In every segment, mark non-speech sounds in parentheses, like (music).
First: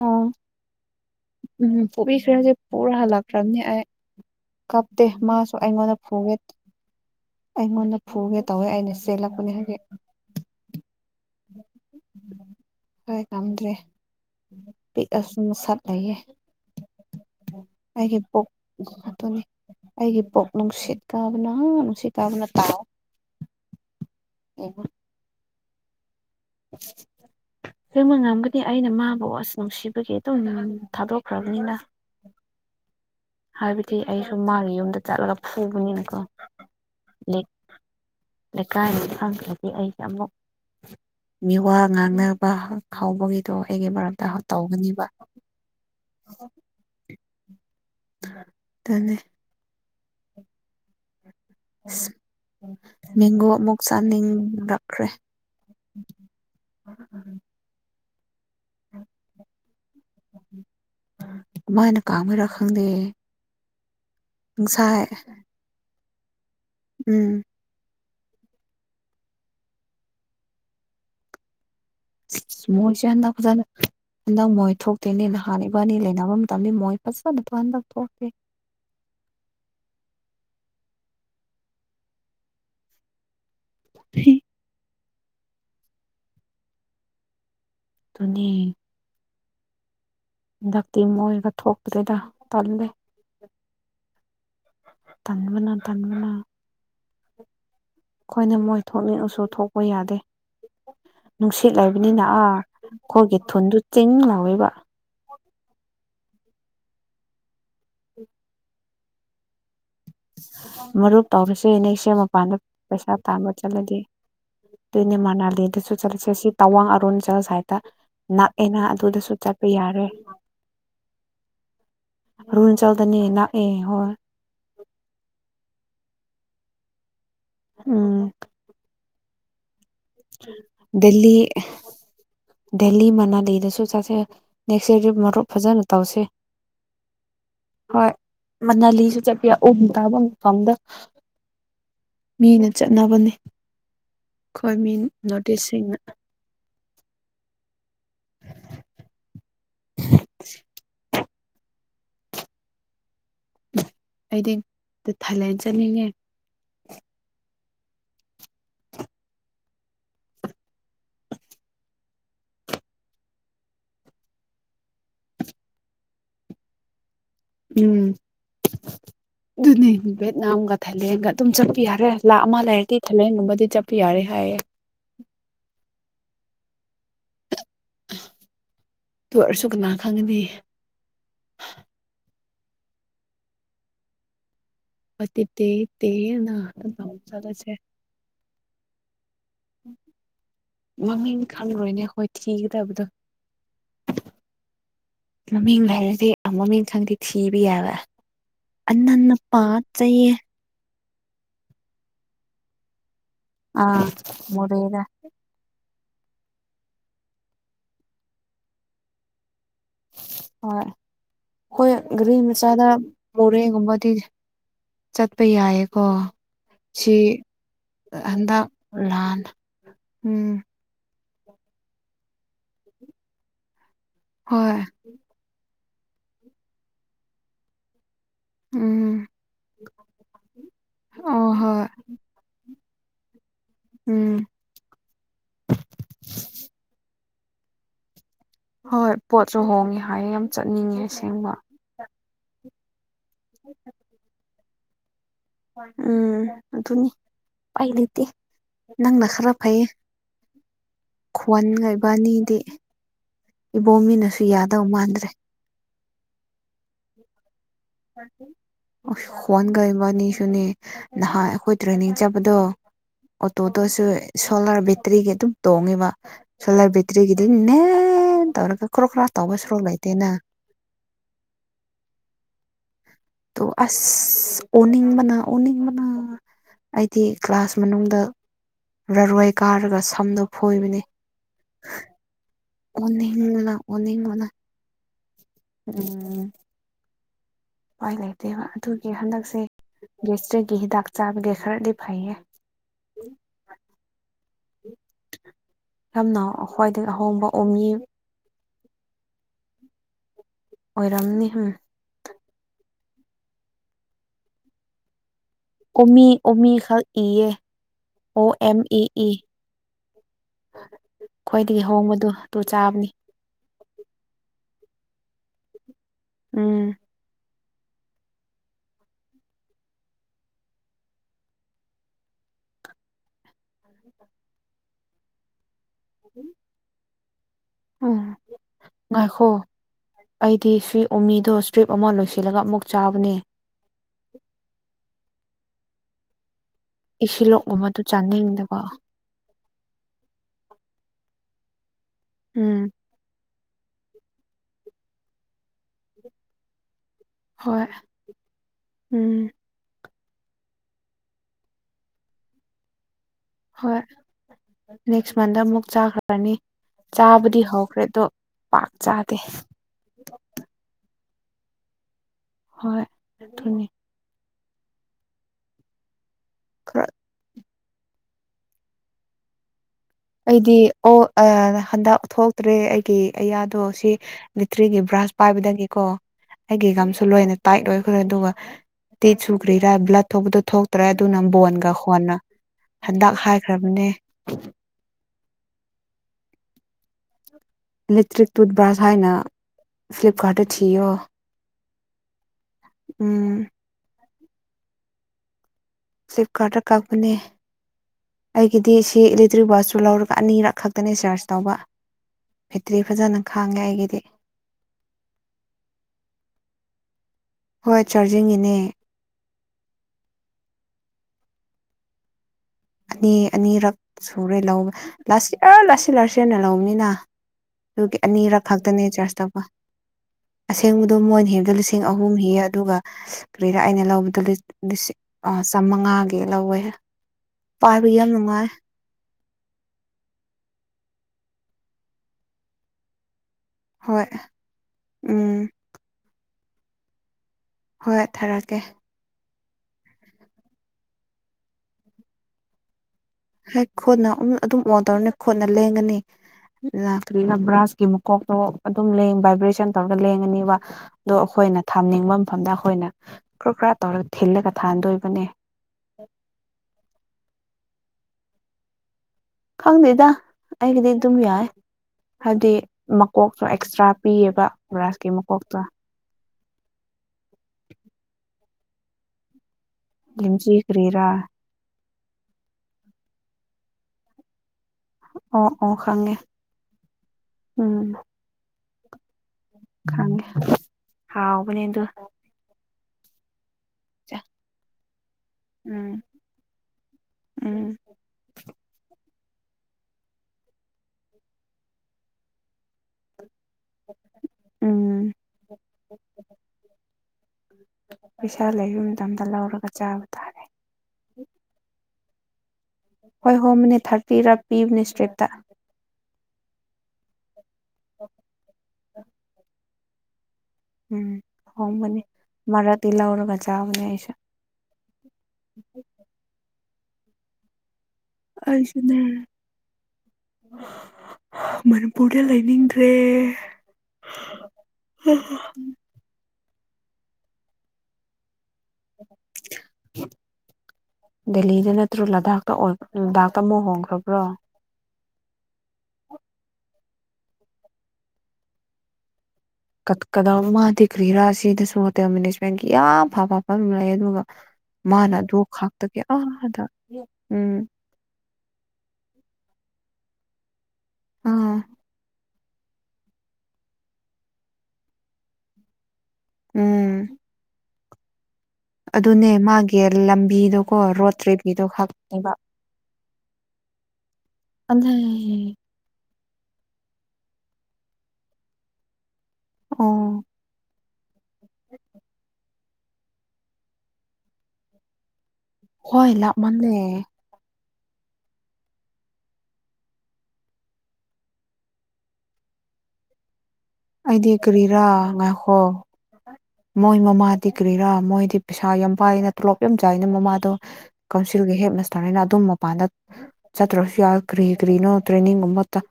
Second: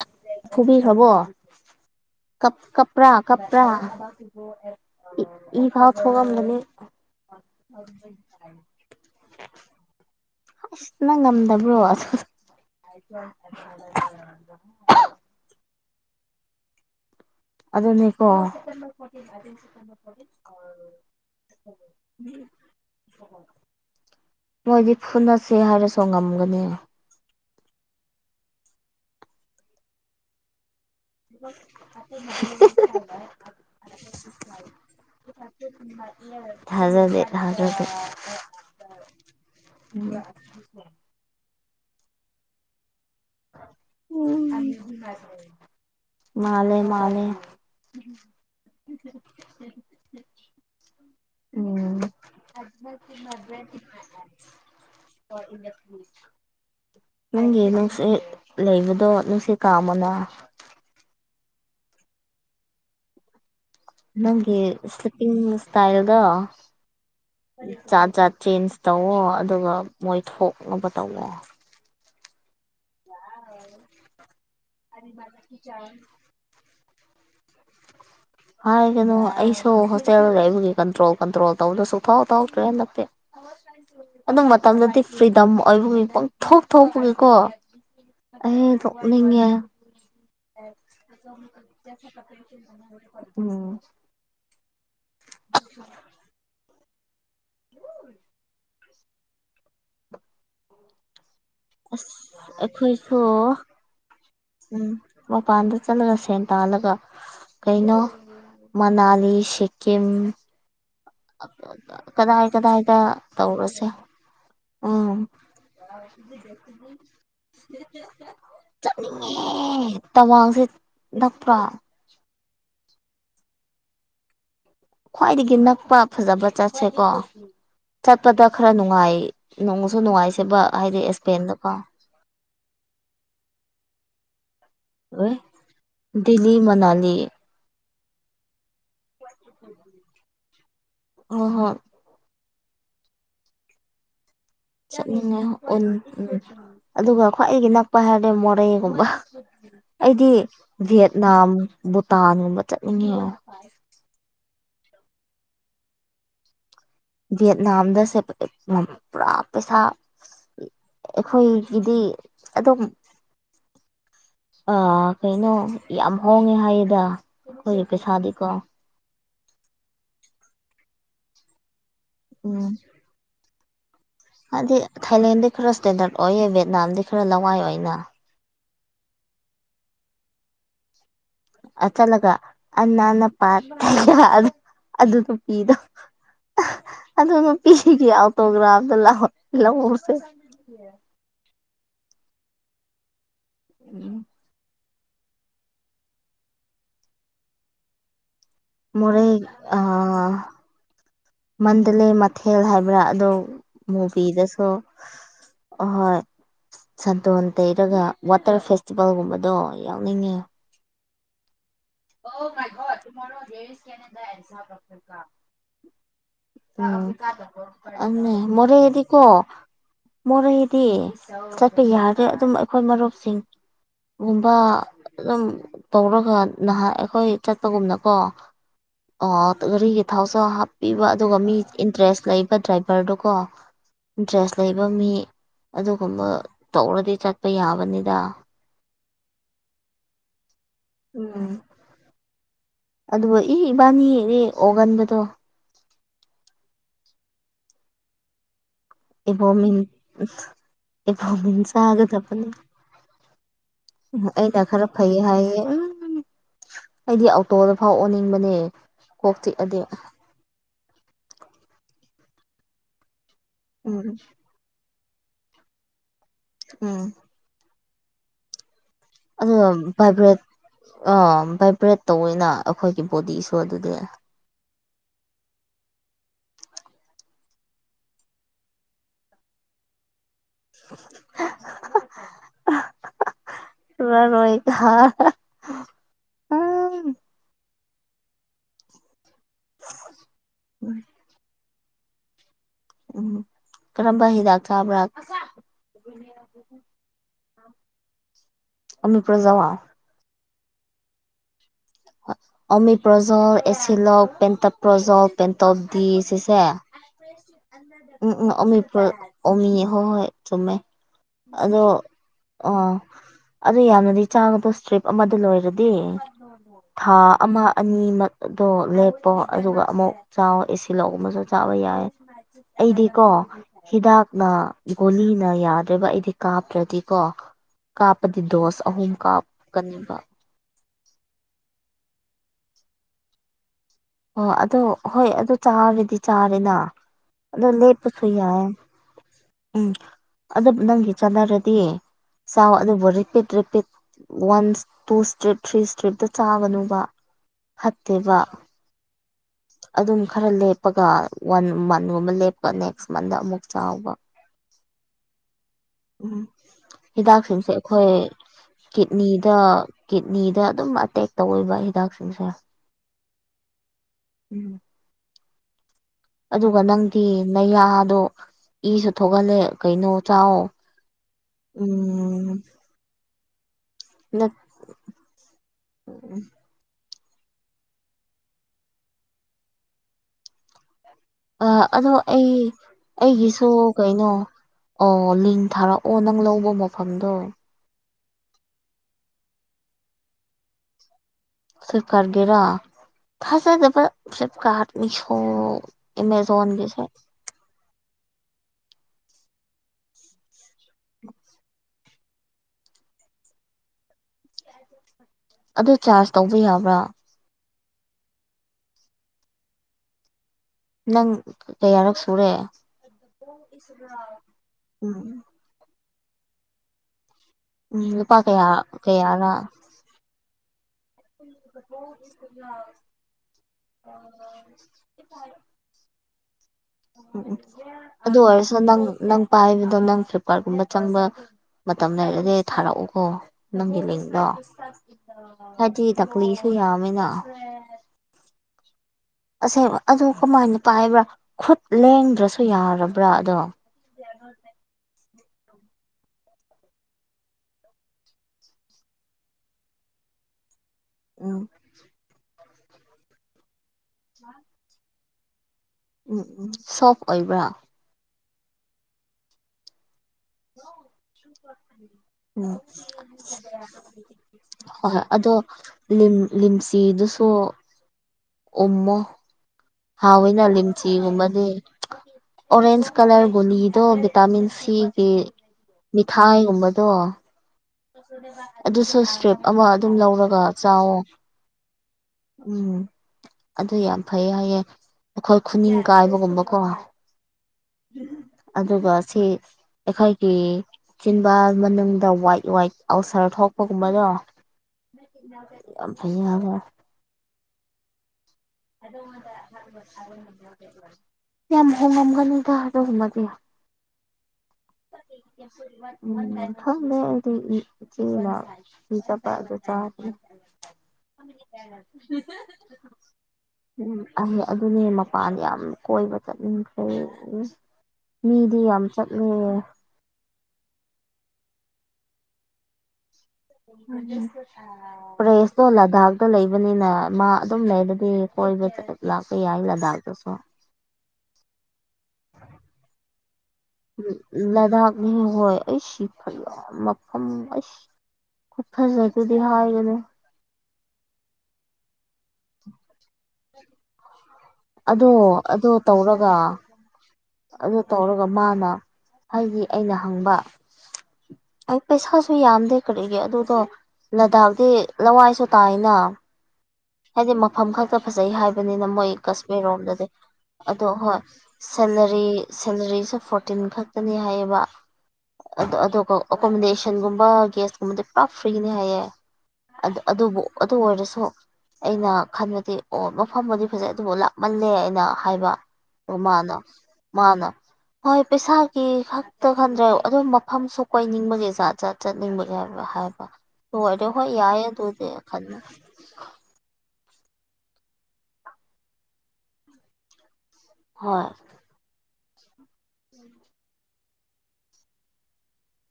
ꯑꯣ ꯐꯨꯕꯤꯈ꯭ꯔꯕꯣ ꯎꯝ ꯄꯣꯕꯤꯈ꯭ꯔꯦꯁꯦ ꯄꯨꯔ ꯀꯞꯄ꯭ꯔꯥ ꯍꯜꯂꯛꯈ꯭ꯔꯕꯅꯤ ꯀꯞꯄ꯭ꯔꯥ ꯑꯩ ꯀꯞꯇꯦ ꯃꯥꯁꯨ ꯏ ꯐꯥꯎ ꯑꯩꯉꯣꯟꯗ ꯐꯨꯋꯦ ꯊꯣꯛꯑꯝꯒꯅꯤ ꯑꯩꯉꯣꯟꯗ ꯐꯨꯒꯦ ꯇꯧꯋꯦ ꯑꯩꯅ ꯆꯦꯜꯂꯛꯄꯅꯦ ꯍꯧꯖꯤꯛ ꯍꯁ ꯅꯪ ꯉꯝꯗꯕ꯭ꯔꯣ ꯍꯣꯏ ꯉꯝꯗ꯭ꯔꯦ ꯄꯤꯛꯑꯁꯨ ꯃꯁꯛ ꯂꯩꯌꯦ ꯑꯩꯒꯤ ꯑꯗꯨꯅꯦꯀꯣ ꯄꯨꯛ ꯑꯇꯨꯅꯦ ꯑꯩꯒꯤ ꯄꯨꯛ ꯅꯨꯡꯁꯤꯠ ꯀꯥꯕꯅ ꯅꯨꯡꯁꯤꯠ ꯀꯥꯕꯅ ꯅꯇꯥꯎ ꯃꯣꯏꯗꯤ ꯐꯨꯅꯁꯦ ꯍꯥꯏꯔꯁꯨ ꯉꯝ ꯆꯞ ꯃꯥꯅꯔꯝꯒꯅꯤ ꯑꯩꯅ ꯃꯥꯕꯨ ꯑꯁ ꯅꯨꯡꯁꯤꯕꯒꯤ ꯑꯗꯨꯝ ꯊꯥꯗꯣꯛꯈ꯭ꯔꯕꯅꯤꯅ (unintelligible) ꯍꯥꯏꯕꯗꯤ ꯑꯩꯁꯨ ꯃꯥꯒꯤ ꯌꯨꯝꯗ ꯆꯠꯂꯒ ꯐꯨꯕꯅꯤꯅꯀꯣ ꯊꯥꯖꯗꯦ ꯂꯤꯛ ꯊꯥꯖꯗꯦ ꯂꯩꯀꯥꯏꯅ ꯐꯪꯈ꯭ꯔꯗꯤ ꯑꯩꯁꯦ ꯑꯃꯨꯛ ꯃꯤꯋꯥ ꯉꯥꯡꯅꯕ ꯍꯧꯕꯒꯤ ꯗꯣ ꯑꯩꯒꯤ ꯃꯔꯛꯇ ꯇꯧꯒꯅꯦꯕ ꯃꯥꯜꯂꯦ ꯃꯥꯜꯂꯦ ꯇꯜꯅꯦ ꯍ (inaudible) ꯃꯦꯡꯒꯣ ꯑꯃꯨꯛ ꯆꯥꯅꯤꯡꯔꯛꯈ꯭ꯔꯦ (unintelligible) ꯅꯪꯒꯤ ꯅꯨꯡꯁꯤꯠ ꯂꯩꯕꯗꯣ ꯅꯨꯡꯁꯤꯠ ꯀꯥꯃꯣꯅ ꯀꯃꯥꯢꯅ ꯀꯥꯝꯒꯗ꯭ꯔ ꯈꯪꯗꯦ ꯅꯪꯒꯤ ꯉꯁꯥꯏ ꯁ꯭ꯂꯤꯄꯤꯡ ꯁꯇꯥꯢꯜꯗꯣ ꯎꯝ ꯆꯥ ꯆꯥꯠ ꯆꯦꯟꯖ ꯇꯧꯋꯣ ꯑꯗꯨꯒ ꯃꯣꯏ ꯊꯣꯛꯅꯕ ꯇꯧꯋꯣ ꯃꯣꯏꯁ ꯍꯟꯗꯛ ꯐꯖꯅ ꯍꯟꯗꯪ ꯃꯣꯏ ꯊꯣꯛꯇꯦꯅꯦ ꯅꯍꯥꯟ ꯏꯕꯥꯅꯤ ꯂꯩꯅꯕ ꯃꯇꯝꯗꯤ ꯃꯣꯏ (unintelligible) ꯊꯣꯛꯇꯦ ꯍꯥꯏꯒꯅꯣ ꯑꯩꯁꯨ ꯍꯣꯁꯇꯦꯜꯗ ꯂꯩꯕꯒꯤ ꯀꯟꯇ꯭ꯔꯣꯜ ꯀꯟꯇ꯭ꯔꯣꯜ ꯇꯧꯕꯗ ꯁꯨꯡꯊꯣꯛ ꯊꯣꯛꯇ꯭ꯔꯦ ꯍꯟꯗꯛꯇꯤ ꯑꯗꯨ ꯃꯇꯝꯗꯗꯤ ꯐ꯭ꯔꯤꯗꯝ ꯑꯣꯏꯕꯒꯤ ꯄꯪꯊꯣꯛ ꯊꯣꯛꯄꯒꯤꯀꯣ ꯑꯗꯨꯅꯤ ꯑꯍꯤꯡ ꯊꯣꯛꯅꯤꯡꯉꯦ ꯍꯟꯗꯛꯇꯤ ꯃꯣꯏꯒ ꯊꯣꯛꯇ꯭ꯔꯦꯗ ꯇꯜꯂꯦ ꯎꯝ ꯇꯟꯕꯅꯥ ꯇꯟꯕꯅꯥ ꯈꯣꯏꯅ ꯃꯣꯏ ꯊꯣꯛꯅꯤꯡꯉꯁꯨ ꯊꯣꯛꯄ ꯌꯥꯗꯦ ꯅꯨꯡꯁꯤꯠ ꯑꯁ ꯂꯩꯕꯅꯤꯅ ꯑꯥ ꯑꯩꯈꯣꯏꯁꯨ ꯑꯩꯈꯣꯏꯒꯤ ꯊꯨꯟꯗꯨ ꯆꯤꯡ ꯂꯥꯎꯋꯦꯕ ꯎꯝ ꯃꯄꯥꯟꯗ ꯆꯠꯂꯒ ꯁꯦꯟ ꯇꯥꯜꯂꯒ ꯀꯩꯅꯣ ꯃꯅꯥꯂꯤ ꯁꯤꯠ ꯀꯤꯝ ꯃꯔꯨꯞ ꯇꯧꯔꯁꯦ ꯅꯩꯁꯦ ꯃꯄꯥꯟꯗ ꯄꯩꯁꯥ ꯇꯥꯟꯕ ꯇꯧꯔꯁꯦ ꯆꯠꯂꯒꯦ ꯎꯝ ꯑꯗꯨꯅꯦ ꯃꯅꯥꯂꯤꯗꯁꯨ ꯆꯠꯂꯁꯦ ꯁꯤ ꯇꯋꯥꯡ ꯑꯔꯣꯟꯖꯔꯁ ꯁꯥꯏꯗ ꯆꯠꯅꯤꯡꯉꯦ ꯇꯋꯥꯡꯁꯦ ꯅꯛꯄ꯭ꯔꯥ ꯑꯔꯨꯟꯆꯜꯗꯅꯦ ꯅꯛꯑꯦ ꯍꯣꯏ ꯈ꯭ꯋꯥꯏꯗꯒꯤ ꯅꯛꯄ ꯐꯖꯕ ꯆꯠꯁꯦꯀꯣ ꯎꯝ ꯆꯠꯄꯗ ꯈꯔ ꯅꯨꯡꯉꯥꯏ ꯅꯨꯡ ꯗꯨ ꯅꯨꯡꯉꯥꯏꯖꯕ ꯍꯥꯏꯗꯤ ꯗꯦꯜꯂꯤ ꯑꯦꯁꯄꯦꯟꯗ ꯀꯣ ꯗꯦꯜꯂꯤ ꯃꯅꯥꯂꯤꯗꯁꯨ ꯆꯠꯁꯦ ꯅꯦꯛꯁ ꯌꯔ ꯃꯔꯨꯞ ꯐꯖꯟꯅ ꯇꯧꯁꯦ ꯗꯦꯜꯂꯤ (inaudible) ꯍꯣꯏ ꯃꯅꯂꯤꯁꯨ ꯆꯠꯄ ꯌꯥꯢ ꯎꯟ ꯇꯥꯕ ꯃꯐꯝꯗ ꯍꯣꯏ ꯍꯣꯏ ꯃꯤꯅ ꯆꯠꯅꯕꯅꯤ ꯈꯣꯏ ꯃꯤ ꯆꯠꯅꯤꯡꯉꯦ ꯅꯣꯔꯠ ꯎꯟ ꯏꯁꯁꯤꯡꯅ ꯎꯝ ꯑꯗꯨꯒ ꯈ꯭ꯋꯥꯏꯗꯒꯤ ꯅꯛꯄ ꯍꯥꯏꯔꯗꯤ ꯃꯣꯔꯦꯒꯨꯝꯕ ꯑꯩꯗꯤ ꯚꯦꯠ ꯅꯥꯝ ꯚꯨꯇꯥꯟꯒꯨꯝꯕ ꯆꯠꯅꯤꯡꯉꯤ ꯑꯩꯗꯤ ꯊꯥꯏꯂꯦꯟ ꯆꯠꯅꯤꯡꯉꯦ ꯚꯌꯦꯠꯅꯥꯝꯗ ꯁꯦ ꯃꯝ ꯄꯨꯔꯥ ꯄꯩꯁꯥ ꯑꯈꯣꯏꯒꯤꯗꯤ ꯑꯗꯨꯝ ꯑ ꯀꯩꯅꯣ ꯌꯥꯝ ꯍꯣꯡꯉꯦ ꯍꯥꯏꯌꯦꯗ ꯑꯈꯣꯏ ꯎꯝ ꯄꯩꯁꯥꯗꯤ ꯀꯣ ꯑꯗꯨꯅꯦ ꯚꯦꯠꯅꯥꯝꯒ ꯊꯥꯏꯂꯦꯟꯒ ꯑꯗꯨꯝ ꯆꯠꯄ ꯌꯥꯔꯦ ꯂꯥꯛ ꯑꯃ ꯎꯝ ꯂꯩꯔꯗꯤ ꯊꯥꯏꯂꯦꯟꯒꯨꯝꯕꯗꯤ ꯆꯠꯄ ꯌꯥꯔꯦ ꯍꯥꯏꯌꯦ ꯍꯥꯏꯗꯤ ꯊꯥꯏꯂꯦꯟꯗꯤ ꯈꯔ ꯁ꯭ꯇꯦꯟꯗꯔꯠ ꯑꯣꯏꯌꯦ ꯚꯦꯠꯅꯥꯝꯗꯤ ꯈꯔ ꯂꯋꯥꯏ ꯑꯣꯏꯅ ꯗꯨ ꯑꯣꯏꯔꯁꯨ ꯀꯅꯥ ꯈꯪꯒꯅꯤ ꯑꯥ ꯆꯠꯂꯒ ꯑꯅꯥꯟꯅ ꯄꯥꯔꯠꯇꯦꯌꯥ ꯑꯗꯨ ꯃꯇꯤꯇꯦ ꯅꯨꯄꯤꯗꯣ ꯇꯦꯅ ꯑꯗꯨꯝ ꯑꯗꯨ ꯆꯠꯂꯁꯦ ꯅꯨꯄꯤꯒꯤ ꯑꯣꯇꯣꯒ꯭ꯔꯥꯐꯇ ꯂꯧ ꯃꯃꯤꯡ ꯈꯪꯔꯣꯏꯅꯦ ꯑꯩꯈꯣꯏ ꯊꯤꯒꯗꯕꯗꯣ (unintelligible) ꯃꯃꯤꯡ ꯂꯩꯔꯗꯤ ꯃꯃꯤꯡ ꯈꯪꯗꯤ ꯊꯤꯕ ꯌꯥꯕ ꯃꯣꯔꯦ ꯑꯟꯅꯟꯅ ꯄꯥꯠꯆꯩꯌꯦ ꯃꯟꯗꯂꯦ ꯃꯊꯦꯜ ꯍꯥꯏꯕ꯭ꯔꯥ ꯑꯗꯨ ꯑꯥ ꯃꯨꯕꯤꯗꯁꯨ ꯃꯣꯔꯦꯗ ꯑꯍꯣꯏ ꯁꯟꯇꯣꯟ ꯇꯩꯔꯒ ꯋꯥꯇꯔ ꯐꯦꯁꯇꯤꯚꯦꯜꯒꯨꯝꯕꯗꯣ ꯌꯥꯎꯅꯤꯡꯉꯦ ꯍꯣꯏ ꯍꯣꯏ ꯒꯥꯔꯤ ꯃꯆꯥꯗ ꯃꯣꯔꯦꯒꯨꯝꯕꯗꯤ ꯆꯠꯄ ꯌꯥꯏꯌꯦꯀꯣ ꯎꯝ ꯁꯤ ꯑꯃꯦ ꯍꯟꯗꯛ ꯃꯣꯔꯦꯗꯤꯀꯣ ꯂꯥꯟ ꯎꯝ ꯃꯣꯔꯦꯗꯤ ꯆꯠꯄ ꯌꯥꯔꯦ ꯑꯗꯨꯝ ꯑꯩꯈꯣꯏ ꯃꯔꯨꯞꯁꯤꯡ ꯒꯨꯝꯕ ꯍꯣꯏ ꯑꯗꯨꯝ ꯇꯧꯔꯒ ꯅꯍꯥꯟ ꯑꯩꯈꯣꯏ ꯆꯠꯄꯒꯨꯝꯅꯀꯣ ꯎꯝ ꯑꯣ ꯒꯥꯔꯤꯒꯤ ꯊꯥꯎꯁꯨ ꯍꯥꯞꯄꯤꯕ ꯑꯗꯨꯒ ꯑꯣ ꯃꯤ ꯍꯣꯏ ꯏꯟꯇ꯭ꯔꯦꯁ ꯂꯩꯕ ꯗ꯭ꯔꯥꯏ ꯚꯔꯗꯨꯀꯣ ꯎꯝ ꯏꯟꯇ꯭ꯔꯦꯁ ꯂꯩꯕ ꯃꯤ ꯑꯗꯨꯒꯨꯝꯕ ꯇꯧꯔꯗꯤ ꯆꯠ ꯄ ꯌꯥꯕꯅꯤꯗ ꯍꯣꯏ ꯄꯣꯠꯁꯨ ꯍꯣꯡꯉꯦ ꯍꯥꯏꯌꯦ ꯌꯥꯝ ꯆꯠꯅꯤꯡꯉꯦ ꯑꯁꯦꯡꯕ ꯑꯗꯨꯕꯨ ꯏ ꯏꯕꯥꯅꯤ ꯔꯦ ꯑꯣꯒꯟꯕꯗꯣ ꯎꯝ ꯑꯗꯨꯅꯤ ꯄꯥꯏ ꯂꯩꯇꯦ ꯅꯪꯅ ꯈꯔ ꯑꯦꯕꯣꯃꯤꯟ ꯐꯩꯌꯦ ꯑꯦꯕꯣꯃꯤꯟ ꯈ꯭ꯋꯥꯟ ꯒ ꯏꯕꯥꯟꯅꯤꯗꯤ ꯥꯑꯩꯅ ꯈꯔ ꯐꯩꯌꯦ ꯍꯥꯏꯌꯦ ꯑꯝ ꯑꯩꯗꯤ ꯑꯧꯇꯣꯗ ꯍꯣꯟꯒ ꯏꯕꯅꯤꯁꯨꯅꯦ ꯅꯍꯥꯟ ꯑꯩꯈꯣꯏ ꯇ꯭ꯔꯦꯅꯤꯡ ꯆꯠꯕꯗꯣ ꯑꯣꯇꯣꯗꯣꯁꯨ ꯎꯝ ꯁꯣꯂꯔ ꯕꯦꯇ꯭ꯔꯤꯒꯤ ꯑꯗꯨꯝ ꯇꯣꯡꯉꯦꯕ ꯁꯣꯂꯔ ꯎꯝ ꯕꯦꯇ꯭ꯔꯤꯒꯤꯗꯤ ꯅꯦꯟ ꯇꯧꯔꯒ ꯈꯔꯣ ꯈꯔꯥ ꯑꯗꯨ ꯇꯧꯕ ꯁꯣꯔꯣꯛ ꯂꯩꯇꯦꯅ ꯚꯥꯏꯕ꯭ꯔꯦꯠ ꯑ ꯚꯥꯏꯕ꯭ꯔꯦꯠ ꯇꯧꯋꯦꯅ ꯑꯩꯈꯣꯏꯒꯤ ꯕꯣꯗꯤꯁꯨ ꯇꯣ ꯑꯗꯨꯗꯤ ꯑꯁ ꯑꯣꯅꯤꯡꯕꯅ ꯑꯣꯅꯤꯡꯕꯅ ꯑꯩꯗꯤ ꯀ꯭ꯂꯥꯁ ꯃꯅꯨꯡꯗ ꯔꯔꯣꯏ ꯀꯥꯔꯒ ꯁꯝꯗꯨ ꯐꯣꯏꯕꯅꯦ ꯑꯣꯅꯤꯡꯕꯅ ꯑꯣꯅꯤꯡꯕꯅ ꯁꯨꯔꯔꯣꯏꯗ ꯎꯝ ꯎꯝ ꯎꯄꯥꯏ ꯂꯩꯇꯦꯕ ꯑꯗꯨꯒꯤ ꯍꯟꯗꯛꯁꯦ ꯒꯦꯁꯇ꯭ꯔꯤꯛꯒꯤ ꯍꯤꯗꯥꯛ ꯆꯥꯕꯗꯩ ꯈꯔꯗꯤ ꯐꯩꯌꯦ ꯎꯝ ꯀꯔꯝꯕ ꯍꯤꯗꯥꯛ ꯆꯥꯕ꯭ꯔꯥ ꯌꯥꯝꯅ ꯑꯈ꯭ꯋꯥꯏꯗꯩ ꯑꯍꯣꯡꯕ ꯑꯣꯃꯤ (unintelligible) ꯑꯣꯏꯔꯝꯅꯤ ꯍꯨꯝ ꯑꯣꯃꯤ ꯄ꯭ꯔꯣꯖꯣꯜ ꯑꯦꯁꯤꯂꯣꯞ ꯄꯦꯟꯇꯞ ꯄ꯭ꯔꯣꯖꯣꯜ ꯄꯦꯟ ꯇꯣꯞꯗꯤ ꯑꯣꯃꯤ ꯁꯤꯁꯦ ꯑꯣꯃꯤ ꯈꯛ ꯏꯌꯦ ꯎꯝ ꯑꯣ ꯎꯝ ꯑꯦꯝ ꯑꯣꯃꯤ ꯏ ꯄꯔ ꯏ ꯑꯣꯃꯤ ꯍꯣ ꯍꯣꯏ ꯆꯨꯝꯃꯦ ꯑꯗꯣ ꯈ꯭ꯋꯥꯏꯗꯒꯤ ꯍꯣꯡꯕꯗꯣ ꯑꯗꯨ ꯑꯥ ꯆꯥꯕꯅꯤ ꯑꯗꯨ ꯌꯥꯝꯅꯗꯤ ꯆꯥꯉꯗ ꯏꯁꯇ꯭ꯔꯤꯞ ꯑꯃꯗꯨ ꯂꯣꯏꯔꯗꯤ ꯎꯝ ꯊꯥ ꯑꯃ ꯑꯅꯤꯃꯛꯗꯣ ꯂꯦꯞꯄꯣ ꯑꯗꯨꯒ ꯑꯃꯨꯛ ꯆꯥꯑꯣ ꯑꯦꯁꯤꯂꯣ ꯒꯨꯝꯕꯁꯨ ꯆꯥꯕ ꯌꯥꯏ ꯑꯩꯗꯤꯀꯣ ꯍꯤꯗꯥꯛꯅ ꯒꯣꯂꯤꯅ ꯌꯥꯗ꯭ꯔꯦꯕ ꯑꯩꯗꯤ ꯀꯥꯞꯇ꯭ꯔꯗꯤ ꯀꯣ ꯎꯝ ꯀꯥꯞꯄꯗꯤ ꯗꯣꯁ ꯑꯍꯨꯝ ꯀꯥꯞꯀꯅꯤꯕ ꯑꯣꯃꯤꯗꯨ ꯏꯁꯇ꯭ꯔꯤꯞ ꯑꯃ ꯂꯣꯏꯁꯤꯜꯂꯒ ꯑꯃꯨꯛ ꯆꯥꯕꯅꯦ ꯑꯣ ꯑꯗꯣ ꯍꯣꯏ ꯑꯗꯨ ꯆꯥꯔꯗꯤ ꯆꯥꯔꯦꯅ ꯑꯗꯣ ꯏꯁꯤꯂꯣꯛꯒꯨꯝꯕꯗꯨ ꯂꯦꯞꯄꯁꯨ ꯌꯥꯌꯦ ꯆꯥꯅꯤꯡꯗꯕ ꯎꯝ ꯑꯗꯨꯞ ꯅꯪꯒꯤ ꯆꯅꯔ ꯗꯤ ꯆꯥꯎ ꯎꯝ ꯑꯗꯨꯕꯨ repeat trip one two strip three ꯏꯁꯇ꯭ꯔꯤꯞꯇ ꯆꯥꯒꯅꯨꯕ ꯍꯣꯏ ꯐꯠꯇꯦꯕ ꯎꯝ ꯑꯗꯨꯝ ꯈꯔ ꯂꯦꯞꯄꯒ ꯋꯥꯟ ꯃꯟꯒꯨꯝꯕ ꯂꯦꯞꯄ ꯅꯦꯛꯁ ꯃꯟꯗ ꯑꯃꯨꯛ ꯍꯣꯏ ꯆꯥꯎꯕ ꯅꯦꯛꯁ ꯃꯟꯗ ꯑꯃꯨꯛ ꯎꯝ ꯆꯥꯈ꯭ꯔꯅꯤ ꯆꯥꯕꯗꯤ ꯍꯤꯗꯥꯛꯁꯤꯡꯁꯦ ꯍꯧꯈ꯭ꯔꯦ ꯑꯩꯈꯣꯏ ꯑꯗꯣ ꯄꯥꯛ ꯆꯥꯗꯦ ꯀꯤꯠꯅꯤꯗ ꯀꯤꯠꯅꯤꯗ ꯑꯗꯨꯝ ꯑꯇꯦꯛ ꯇꯧꯋꯦꯕ ꯍꯤꯗꯥꯛꯁ ꯍꯣꯏ ꯑꯗꯨꯅꯤ ꯎꯝ ꯑꯗꯨꯒ ꯈꯔ ꯅꯪꯗꯤ ꯃꯩꯌꯥꯗꯣ ꯏꯁꯨ ꯊꯣꯛꯍꯜꯂꯦ ꯀꯩꯅꯣ ꯆꯥꯎ ꯑꯩꯗꯤ ꯑꯣ ꯑꯥ ꯍꯟꯗꯛ ꯎꯝ ꯊꯣꯛꯇ꯭ꯔꯦ ꯑꯩꯒꯤ ꯑꯌꯥꯗꯣ ꯁꯤ ꯂꯤꯇ꯭ꯔꯤꯒꯤ ꯕ꯭ꯔꯥꯟꯁ ꯄꯥꯏꯕꯗꯒꯤꯀꯣ ꯑꯩꯒꯤ ꯒꯝꯁꯨ ꯂꯣꯏꯅ ꯇꯥꯏꯠ ꯑꯣꯏꯈ꯭ꯔꯦ ꯑꯗꯨꯒ ꯇꯤꯠꯁꯨ ꯀ꯭ꯔꯤꯔꯥ ꯕ꯭ꯂꯠ ꯊꯣꯛꯄꯗꯣ ꯊꯣꯛ ꯇ꯭ꯔꯦ ꯑꯗꯨꯅ ꯑ ꯕꯣꯟꯒ ꯑꯗꯣ ꯍꯣꯟꯅ ꯑꯩ ꯍꯟꯗꯛ ꯑꯩꯒꯤꯁꯨ ꯍꯥꯏꯈ꯭ꯔꯕꯅꯦ ꯀꯩꯅꯣ ꯑꯣ ꯂꯤꯡ ꯊꯥꯔꯛꯑꯣ ꯅꯪ ꯂꯧꯕ ꯃꯐꯝꯗꯣ ꯂꯤꯇꯔꯤꯠ ꯇꯨꯠꯕ꯭ꯔꯁ ꯍꯥꯏꯅ ꯐ꯭ꯂꯤꯞꯀꯔꯠꯇ ꯊꯤꯌꯣ ꯐ꯭ꯂꯤꯞꯀꯔꯒꯤꯔ ꯎꯝ ꯊꯥꯖꯗꯕ ꯐ꯭ꯂꯤꯞꯀꯔꯠ ꯃꯤꯁꯣ ꯐ꯭ꯂꯤꯞꯀꯥꯔꯠꯇ ꯑꯦꯃꯦꯖꯣꯟꯒꯤꯁꯦ ꯀꯛꯄꯅꯦ ꯑꯩꯒꯤꯗꯤ ꯁꯤ ꯏꯂꯦꯛꯇ꯭ꯔꯤꯛ ꯕꯥꯁꯁꯨ ꯂꯧꯔꯒ ꯑꯅꯤꯔꯛ ꯈꯛꯇꯅꯦ ꯆꯥꯔꯖ ꯇꯧꯕ ꯐꯤꯠꯇ꯭ꯔꯤ ꯐꯖꯅ ꯈꯥꯡꯉꯦ ꯑꯩꯒꯤꯗꯤ ꯑꯗꯨ ꯆꯥꯔꯖ ꯇꯧꯕ ꯌꯥꯕ꯭ꯔꯥ ꯍꯣꯏ ꯆꯥꯔꯖꯤꯡꯒꯤꯅꯦ ꯅꯪ ꯀꯌꯥꯔꯛ ꯁꯨꯔꯦ ꯑꯅꯤ ꯑꯅꯤꯔꯛ ꯁꯨꯔꯦ ꯂꯧꯕ ꯎꯝ ꯂꯥꯁ ꯑꯥ ꯂꯥꯁꯌꯔ ꯂꯥꯁꯌꯔ ꯂꯧꯕꯅꯤꯅ ꯎꯝ ꯑꯗꯨꯒꯤ ꯂꯨꯄꯥ ꯑꯅꯤꯔꯛ ꯀꯌꯥ ꯈꯛꯇꯅꯦ ꯆꯔꯁ ꯀꯌꯥꯔꯥ ꯇꯧꯕ ꯑꯁꯦꯡꯕꯗꯣ ꯃꯣꯏ ꯍꯦꯒꯗ ꯂꯤꯁꯤꯡ ꯑꯍꯨꯝ ꯍꯤꯌꯦ ꯑꯗꯨꯒ ꯀꯔꯤꯔ ꯑꯩꯅ ꯂꯧꯕꯗꯨ ꯂꯤꯁꯤꯡ ꯑꯥ ꯆꯥꯃꯉꯥꯒꯤ ꯀ ꯂꯧꯋꯦ ꯎ ꯎꯝ ꯄꯥꯏꯕ ꯌꯥꯝ ꯑꯗꯨ ꯅꯨꯡꯉꯥꯏ ꯑꯣꯏꯔꯁꯨ ꯅꯪ ꯅꯪ ꯄꯥꯏꯕꯗꯣ ꯅꯪ ꯐ꯭ꯂꯤꯞꯀꯥꯔꯠꯀꯨꯝꯕ ꯆꯪ ꯕꯥ ꯃꯇꯝ ꯂꯩꯔꯗꯤ ꯊꯥꯔꯛꯎꯀꯣ ꯅꯪꯒꯤ ꯍꯣꯏ ꯂꯤꯡꯗꯣ ꯎꯝ ꯍꯥꯏꯗꯤ ꯇꯛꯀꯂꯤꯁꯨ ꯌꯥꯝꯃꯦꯅ ꯍꯣꯏ ꯊꯔꯛꯀꯦ ꯑꯁꯦꯡꯕ ꯑꯗꯨ ꯀꯃꯥꯏꯅ ꯄꯥꯏꯕ꯭ꯔꯥ ꯈꯨꯠ ꯂꯦꯡꯗ꯭ꯔꯁꯨ ꯌꯥꯔꯕ꯭ꯔꯥ ꯑꯗꯣ ꯍꯦꯛ ꯈꯣꯠꯅ ꯑꯗꯨ ꯑꯗꯨꯝ ꯑꯣꯟꯗꯧꯔꯅꯤ ꯈꯣꯠꯅ ꯂꯦꯡꯉꯅꯤ ꯂꯥꯛꯇ꯭ꯅ ꯕ꯭ꯔꯥꯁꯀꯤ ꯃꯀꯣꯛꯇꯣ ꯑꯗꯨꯝ ꯂꯦꯡ ꯚꯥꯏꯕ꯭ꯔꯦꯁꯟ ꯇꯧꯔꯒ ꯂꯦꯡꯉꯅꯤꯕ ꯑꯗꯣ ꯎꯝ ꯑꯩꯈꯣꯏꯅ ꯊꯝꯅꯤꯡꯕ ꯃꯐꯝꯗ ꯑꯩꯈꯣꯏꯅ ꯀ꯭ꯔ ꯈ꯭ꯔ ꯇꯧꯔꯒ ꯊꯤꯜꯂꯒ ꯊꯥꯗꯣꯏꯕꯅꯦ ꯎꯝ ꯎꯝ ꯁꯣꯐ ꯑꯣꯏꯕ꯭ꯔꯥ ꯈꯪꯗꯦꯗ ꯑꯩꯒꯤꯗꯤ ꯑꯗꯨꯝ ꯌꯥꯏ ꯎꯝ ꯍꯥꯏꯗꯤ ꯃꯀꯣꯛꯁꯨ ꯑꯦꯛꯁꯇ꯭ꯔꯥ ꯄꯤꯌꯦꯕ ꯕ꯭ꯔꯥꯁꯀꯤ ꯗꯣ ꯂꯤꯝ ꯂꯤꯝꯆꯤꯗꯨꯁꯨ ꯎꯝꯃꯣ ꯍꯥꯎꯌꯦꯅ ꯂꯤꯝꯆꯤ ꯀꯔꯤꯔꯥ ꯂꯤꯝꯆꯤꯒꯨꯝꯕꯗꯤ ꯑꯣꯔꯦꯟꯖ ꯀꯂꯔ ꯒꯨꯂꯤꯗꯣ ꯚꯤꯇꯥꯃꯤꯟ ꯁꯤꯒꯤ ꯑꯣ ꯑꯣ ꯈꯪꯉꯦ ꯃꯤꯊꯥꯏꯒꯨꯝꯕꯗꯣ ꯎꯝ ꯑꯗꯨꯁꯨ ꯁ꯭ꯇ꯭ꯔꯤꯞ ꯑꯃ ꯑꯗꯨꯝ ꯈꯪꯉꯦ ꯂꯧꯔꯒ ꯆꯥꯎꯑꯣ ꯍꯥꯎꯕꯅꯦ ꯑꯗꯨ ꯎꯝ ꯑꯗꯨ ꯌꯥꯝ ꯐꯩ ꯍꯥꯏꯌꯦ ꯑꯈꯣꯏ ꯈꯨꯅꯤꯡ ꯎꯝ ꯀꯥꯏꯕꯒꯨꯝꯕꯀꯣ ꯎꯝ ꯑꯗꯨꯒ ꯁꯤ ꯑꯩꯈꯣꯏꯒꯤ ꯆꯤꯟꯕꯥꯜ ꯃꯅꯨꯡꯗ ꯋꯥꯏꯠ ꯋꯥꯏꯠ ꯑꯥꯜꯁꯔ ꯊꯣꯛ ꯄꯀꯨꯝꯕꯗꯣ ꯎꯝ ꯌꯥꯝ ꯐꯩꯌꯦ ꯍꯥꯢꯕ (inaudible) ꯂꯩꯕ ꯃꯇꯝꯗ ꯂꯧꯔꯒ ꯆꯥꯕ ꯇꯥꯔꯦ (unintelligible) ꯌꯥꯝ ꯍꯣꯡꯉꯝꯒꯅꯤꯗ ꯇꯨꯝꯃꯗꯤ ꯍꯣꯏ ꯍꯣꯡꯕꯅꯦ ꯊꯥꯔꯇꯤꯔ ꯄꯤꯕꯅꯦ ꯏꯁꯇ꯭ꯔꯤꯞꯇ (unintelligible) ꯈꯪꯗꯦ ꯑꯩꯗꯤ (unintelligible) ꯆꯥꯗ꯭ꯔꯤ ꯎꯝ ꯍꯣꯡꯕꯅꯤ ꯃꯔꯛꯇꯤ ꯂꯧꯔꯒ ꯆ ꯎꯝ ꯑꯩ ꯑꯗꯨꯅꯦ ꯃꯄꯥꯟ ꯌꯥꯝ ꯀꯣꯏꯕ ꯆꯠꯅꯤꯡꯈ꯭ꯔꯦ ꯃꯤꯗꯤ ꯌꯥꯝ ꯑꯩꯁꯨꯅꯦ ꯆꯠꯂꯦ ꯃꯅꯤꯄꯨꯔꯗ ꯂꯩꯅꯤꯡꯗ꯭ꯔꯦ ꯄ꯭ꯔꯦꯁꯇꯣ ꯂꯥꯗꯥꯛꯇ ꯂꯩꯕꯅꯤꯅ ꯃꯥ ꯑꯗꯨꯝ ꯂꯩꯔꯗꯤ ꯀꯣꯏꯕ ꯂꯥꯛꯄ ꯌꯥꯏ ꯂꯗꯥꯥꯛꯇꯁꯨ ꯗꯦꯂꯤꯗ ꯅꯠꯇ꯭ꯔꯣ ꯂꯥꯗꯥꯛꯇ ꯑꯣꯏ ꯂꯥꯗꯥꯛꯇ ꯑꯃꯨꯛ ꯍꯣꯡꯈ꯭ꯔꯕ꯭ꯔꯣ ꯂꯗꯥꯛꯅꯤ ꯍꯣꯏ ꯑꯩ ꯁꯤ ꯐ ꯃꯐꯝ ꯑꯩꯁ ꯈꯨꯐꯖ ꯀꯠꯀꯗ ꯃꯥꯗꯤ ꯀ꯭ꯔꯤꯔꯥ ꯁꯤꯗꯁꯨ ꯍꯣꯇꯦꯜ ꯃꯦꯅꯦꯖꯃꯦꯟꯒꯤ ꯌꯥꯝ ꯐ ꯐ ꯐꯝ ꯂꯩꯌꯦ ꯑꯗꯨꯒ ꯑꯗꯣ ꯃꯥꯅ ꯑꯗꯨ ꯑꯗꯣ ꯈꯥꯛꯇꯒꯤ ꯇꯧꯔꯒ ꯑꯗ ꯑꯗꯨ ꯇꯧꯔꯒ ꯃꯥꯅ ꯍꯥꯏꯗꯤ ꯑꯩꯅ ꯍꯪꯕ ꯑꯥ ꯑꯩ ꯄꯩꯁꯥ ꯁꯨ ꯌꯥꯝꯗꯦ ꯀꯔꯤꯒꯤ ꯑꯗꯨꯗꯣ ꯂꯗꯥꯛꯗꯤ ꯂꯋꯥꯏꯁꯨ ꯇꯥꯏꯅ ꯎꯝ ꯍꯥꯏꯗꯤ ꯃꯐꯝ ꯈꯛꯇ ꯐꯖꯩ ꯍꯥꯏꯕ ꯅ ꯃꯣꯏ ꯑꯗꯨꯅꯦ ꯀꯥꯁꯃꯤꯔ ꯃꯥꯒꯤ ꯔꯣꯝꯗꯗꯤ ꯂꯝꯕꯤꯗꯣꯀꯣ ꯑꯗꯣ ꯔꯣꯠ ꯍꯣꯏ ꯇ꯭ꯔꯤꯞꯀꯤꯗꯣ ꯁꯦꯂꯔꯤ ꯈꯛꯅꯦꯕ ꯁꯦꯂꯔꯤꯁꯦ ꯐꯣꯔꯇꯤꯟ ꯎꯝ ꯐꯛꯇꯅꯤ ꯍꯥꯏꯌꯦꯕ ꯑꯗꯩ ꯑꯗꯨ ꯑꯗꯨꯒꯧ ꯑꯦꯀꯣꯃꯣꯗꯦꯁꯟꯒꯨꯝꯕ ꯒ꯭ꯌꯥꯁꯀꯨꯝꯕꯗꯤ ꯄꯨꯔꯥ ꯐ꯭ꯔꯤꯅꯦ ꯍꯥꯏꯌꯦ ꯑꯣ ꯑꯗꯨꯕꯨ ꯑꯗꯨ ꯑꯣꯏꯔꯁꯨ ꯑꯩꯅ ꯈꯟꯕꯗꯤ ꯑꯣ ꯃꯐꯝꯕꯨꯗꯤ ꯐꯖꯩ ꯑꯗꯨꯕꯨ ꯂꯥꯞꯃꯜꯂꯦ ꯑꯩꯅ ꯍꯥꯏꯕ ꯍꯣꯏ ꯑꯗꯨ ꯃꯥꯅ ꯂꯥꯞꯃꯜꯂꯦ ꯃꯥꯅ ꯍꯣꯏ ꯄꯩꯁꯥꯒꯤ ꯈꯛꯇ ꯈꯟꯗ꯭ꯔꯦ ꯑꯗꯨꯝ ꯃꯐꯝꯁꯨ ꯀꯣꯏꯅꯤꯡꯕꯒꯤ ꯖꯥꯠ ꯖꯥꯠ ꯆꯠꯅꯤꯡꯕꯅꯦ ꯍꯥꯏꯕ ꯍꯥꯏꯕ ꯍꯣꯏ ꯑꯗꯣ ꯑꯩꯗꯤ ꯌꯥꯏꯌꯦ ꯀꯔꯤꯔꯥ ꯑꯗꯨꯗꯤ ꯈꯟ ꯉꯥꯏꯈꯣ ꯃꯣꯏ ꯃꯃꯥꯗꯤ ꯀꯔꯤꯔꯥ ꯃꯣꯏꯗꯤ ꯄꯩꯁꯥ ꯌꯥꯝ ꯄꯥꯏꯅ ꯇ꯭ꯔꯣꯞ ꯌꯥꯝ ꯆꯥꯏꯅ ꯃꯃꯥꯗꯣ ꯍꯣꯏ ꯀꯥꯎꯟꯁꯤꯜꯒꯤ ꯍꯦꯟ ꯃꯥꯁꯇꯔꯅꯦꯅ ꯑꯗꯨꯝ ꯃꯄꯥꯟꯗ ꯆꯠꯇ꯭ꯔꯁꯨ ꯌꯥ ꯀ꯭ꯔꯤ ꯀ꯭ꯔꯤꯅꯣ ꯇ꯭ꯔꯦꯅꯤꯡꯒꯨꯝꯕ ꯆꯠ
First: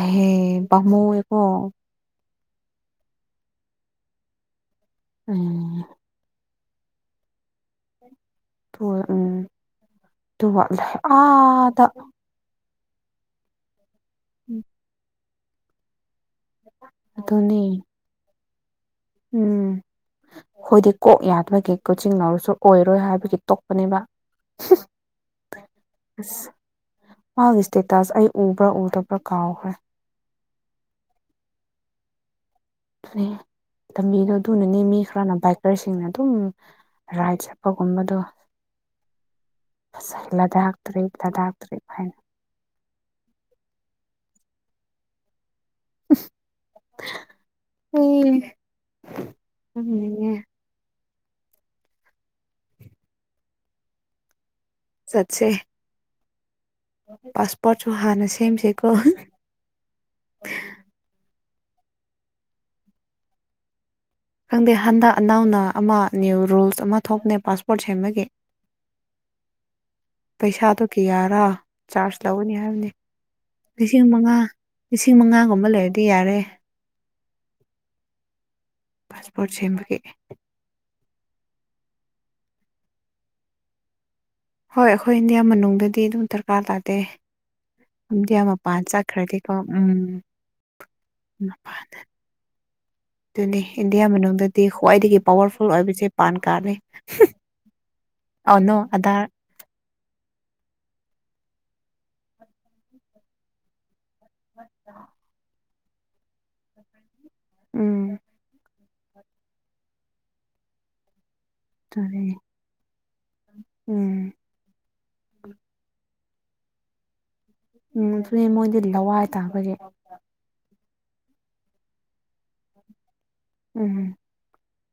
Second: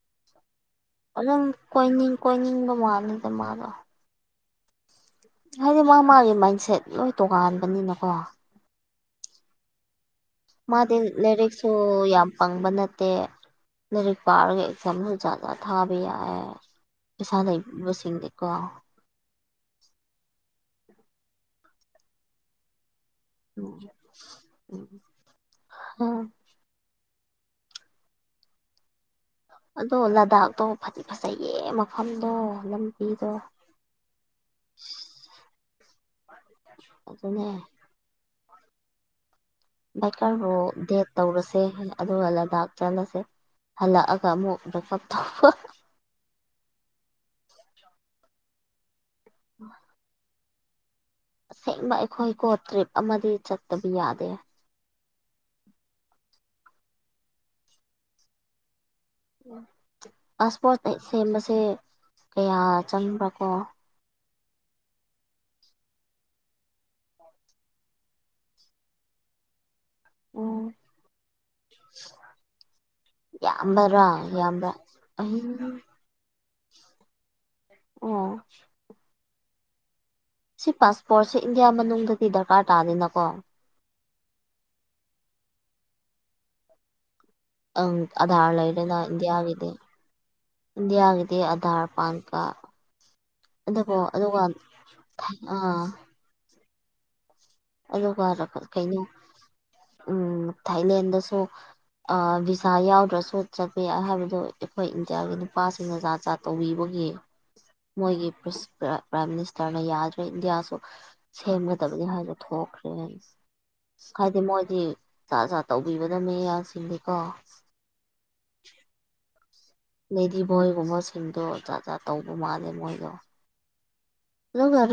ꯑꯍꯦ ꯄꯃꯨ ꯌꯦꯀꯣ ꯑꯗꯨꯝ ꯀꯣꯏꯅꯤꯡ ꯀꯣꯏꯅꯤꯡꯕ ꯃꯥꯟ ꯂꯤꯗ ꯃꯥꯗꯣ ꯍꯥꯏꯗꯤ ꯎꯝ ꯃꯥ ꯃꯥꯒꯤ ꯃꯥꯏꯟꯁꯦꯠ ꯂꯣꯏ ꯇꯣꯉꯥꯟꯕꯅꯤꯅꯀꯣ ꯍꯣꯢ ꯎꯝ ꯑꯗꯨꯒ ꯃꯥꯗꯤ ꯂꯩꯔꯤꯛꯁꯨ ꯑꯥꯗ ꯌꯥꯝ ꯄꯪꯕ ꯅꯠ ꯇꯦ ꯂꯥꯔꯤꯛ ꯄꯥꯔꯒ ꯑꯦꯛꯖꯥꯝ ꯅꯨꯡꯖꯥꯝ ꯊꯥꯕ ꯌꯥꯢꯌꯦ ꯄꯩꯁꯥ ꯑꯗꯨꯅꯤ ꯂꯩꯕꯁꯤꯡꯗꯤꯀꯣ ꯎꯝ ꯈꯣꯏꯗꯤ ꯀꯣꯛ ꯌꯥꯗꯕꯒꯤ ꯀꯣꯆꯤꯡ ꯂꯧꯔꯁꯨ ꯑꯣꯏꯔꯣꯏ ꯍꯥꯏꯕ ꯗꯨꯒꯤ ꯎꯝ ꯇꯣꯛꯄꯅꯦꯗ ꯎꯝ ꯍ (unintelligible) ꯃꯥ ꯁ꯭ꯇꯦꯇꯁ ꯑꯩ ꯎꯕ꯭ꯔꯥ ꯎꯗ ꯑꯗꯣ ꯂꯗꯥꯛꯇꯣ ꯐꯗꯤ ꯐꯖꯩꯌꯦ ꯃꯐꯝꯗꯣ ꯑꯗꯨꯅꯤ ꯂꯝꯕꯤꯗꯣ ꯂꯝꯕꯤꯗꯣ ꯑꯗꯨꯅꯅꯤ ꯃꯤ ꯈꯔꯅ ꯕꯥꯏꯛꯀꯔꯁꯤꯡꯅ ꯑꯗꯨꯝ ꯔꯥꯏꯠ ꯑꯗꯨꯅꯦ ꯆꯠꯄꯒꯨꯝꯕꯗꯣ ꯕꯥꯏꯀꯔꯕꯨ ꯂꯗꯥꯛ ꯗꯦꯠ ꯇ꯭ꯔꯤꯞ ꯂꯗꯥꯛ ꯇꯧꯔꯁꯦ ꯇ꯭ꯔꯤꯞ ꯍꯥꯏꯅ ꯑꯗꯨꯒ ꯂꯗꯥꯛ ꯆꯠꯂꯁꯦ ꯍꯜꯂꯛꯑꯒ ꯑꯃꯨꯛ ꯕ꯭ꯔꯦꯛꯀꯞ ꯇꯧꯕ (unintelligible) ꯑꯁꯦꯡꯕ ꯑꯩꯈꯣꯏ ꯀꯣ ꯇ꯭ꯔꯤꯞ ꯑꯃꯗꯤ ꯆꯠꯇꯕ ꯌꯥꯗꯦ ꯆꯠꯁꯦ ꯄꯥꯁꯄꯣꯠꯁꯨ ꯍꯥꯥꯟꯅ ꯁꯦꯝꯁꯤ ꯄꯥꯁꯄꯣꯔꯠ ꯁꯦꯝꯕꯁꯦ ꯀꯌꯥ ꯆꯪꯕ꯭ꯔꯥ ꯀꯣ ꯈꯪꯗꯦ ꯍꯟꯗꯛ ꯑꯅꯥꯎꯅ ꯑꯃ ꯅ꯭ꯌꯨ ꯔꯨꯜꯁ ꯑꯃ ꯊꯣꯛꯅꯦ ꯄꯥꯁꯄꯣꯔꯠ ꯁꯦꯝꯕꯒꯤ (inaudible) ꯎꯝ ꯄꯩꯁꯥꯗꯣ ꯀꯤꯌꯥꯔꯥ ꯆꯥꯔꯖ ꯂꯧꯒꯅꯤ ꯍꯥꯏꯕꯅꯤ ꯂꯤꯁꯤꯡ ꯌꯥꯝꯕ꯭ꯔꯥ ꯃꯉꯥ ꯌꯥꯝꯕ꯭ꯔꯥ ꯂꯤꯁꯤꯡ ꯑꯩ ꯃꯉꯥꯒꯨꯝꯕ ꯂꯩꯔꯗꯤ ꯌꯥꯔꯦ ꯑꯣ ꯄꯥꯁꯄꯣꯔꯠ ꯁꯦꯝꯕꯒꯤ ꯁꯤ ꯄꯥꯁꯄꯣꯔꯠꯁꯦ ꯏꯟꯗꯤꯌꯥ ꯃꯅꯨꯡꯗꯗꯤ ꯗꯔꯀꯥꯔ ꯇꯥꯗꯦꯅꯀꯣ ꯍꯣꯏ ꯑꯩꯈꯣꯏ ꯏꯟꯗꯤꯌꯥ ꯃꯅꯨꯡꯗꯗꯤ ꯑꯗꯨꯝ ꯗꯔꯀꯥꯔ ꯇꯥꯗꯦ ꯑꯪ ꯏꯟꯗꯤꯌꯥ ꯑꯙꯥꯔ ꯃꯄꯥꯟ ꯂꯩꯔꯦꯅ ꯆꯠꯈ꯭ꯔꯗꯤꯀꯣ ꯏꯟꯗꯤꯌꯥꯒꯤꯗꯤ ꯎꯝ ꯏꯟꯗꯤꯌꯥꯒꯤꯗꯤ ꯑꯙꯔ ꯄꯥꯟ ꯀꯥꯠ ꯑꯗꯨꯅꯤ ꯏꯟꯗꯤꯌꯥ ꯃꯅꯨꯡꯗꯗꯤ ꯈ꯭ꯋꯥꯏꯗꯒꯤ ꯄꯋꯥꯔꯐꯨꯜ ꯑꯥ ꯑꯣꯏꯕꯁꯦ ꯄꯥꯟ ꯀꯥꯠꯅꯩ ꯑꯗꯨꯒ ꯀꯩꯅꯣ ꯎꯝ ꯊꯥꯏꯂꯦꯟꯗꯁꯨ ꯚꯤꯁꯥ ꯌꯥꯎꯗ꯭ꯔꯁꯨ ꯆꯠꯄ ꯌꯥꯏ ꯍꯥꯏꯕꯗꯨ ꯑꯩꯈꯣꯏ ꯏꯟꯗꯤꯌꯥꯒꯤꯅꯤ ꯅꯨꯄꯥꯁꯤꯡꯅ ꯖꯥꯠ ꯖꯥꯠ ꯇꯧꯕꯤꯕꯒꯤ ꯎꯝ ꯃꯣꯏꯒꯤ ꯄ꯭ꯔꯥꯏꯝ ꯃꯤꯅꯤꯁꯇꯔꯅ ꯌꯥꯗ꯭ꯔꯦ ꯏꯟꯗꯤꯌꯥꯁꯨ ꯁꯦꯝꯒꯗꯕꯅꯤ ꯑꯗꯨꯅꯦ ꯍꯥꯏꯅ ꯊꯣꯛꯈ꯭ꯔꯦ ꯎꯝ ꯍꯥꯏꯗꯤ ꯃꯣꯏꯗꯤ ꯖꯥꯠ ꯖꯥꯠ ꯇꯧꯕꯤꯒꯗꯅꯦ ꯃꯤꯌꯥꯁꯤꯡꯗꯤꯀꯣ ꯎꯝ ꯑꯗꯨꯅꯦ ꯃꯣꯏꯗꯤ ꯂꯋꯥꯏ ꯇꯥꯕꯒꯤ ꯂꯦꯗꯤ ꯕꯣꯏꯒꯨꯝꯕꯁꯤꯡꯗꯣ ꯖꯥꯠ ꯖꯥꯠ ꯇꯧꯕ ꯃꯥꯜꯂꯦ ꯃꯣꯏꯗꯣ ꯎꯝ ꯑꯗꯨꯒ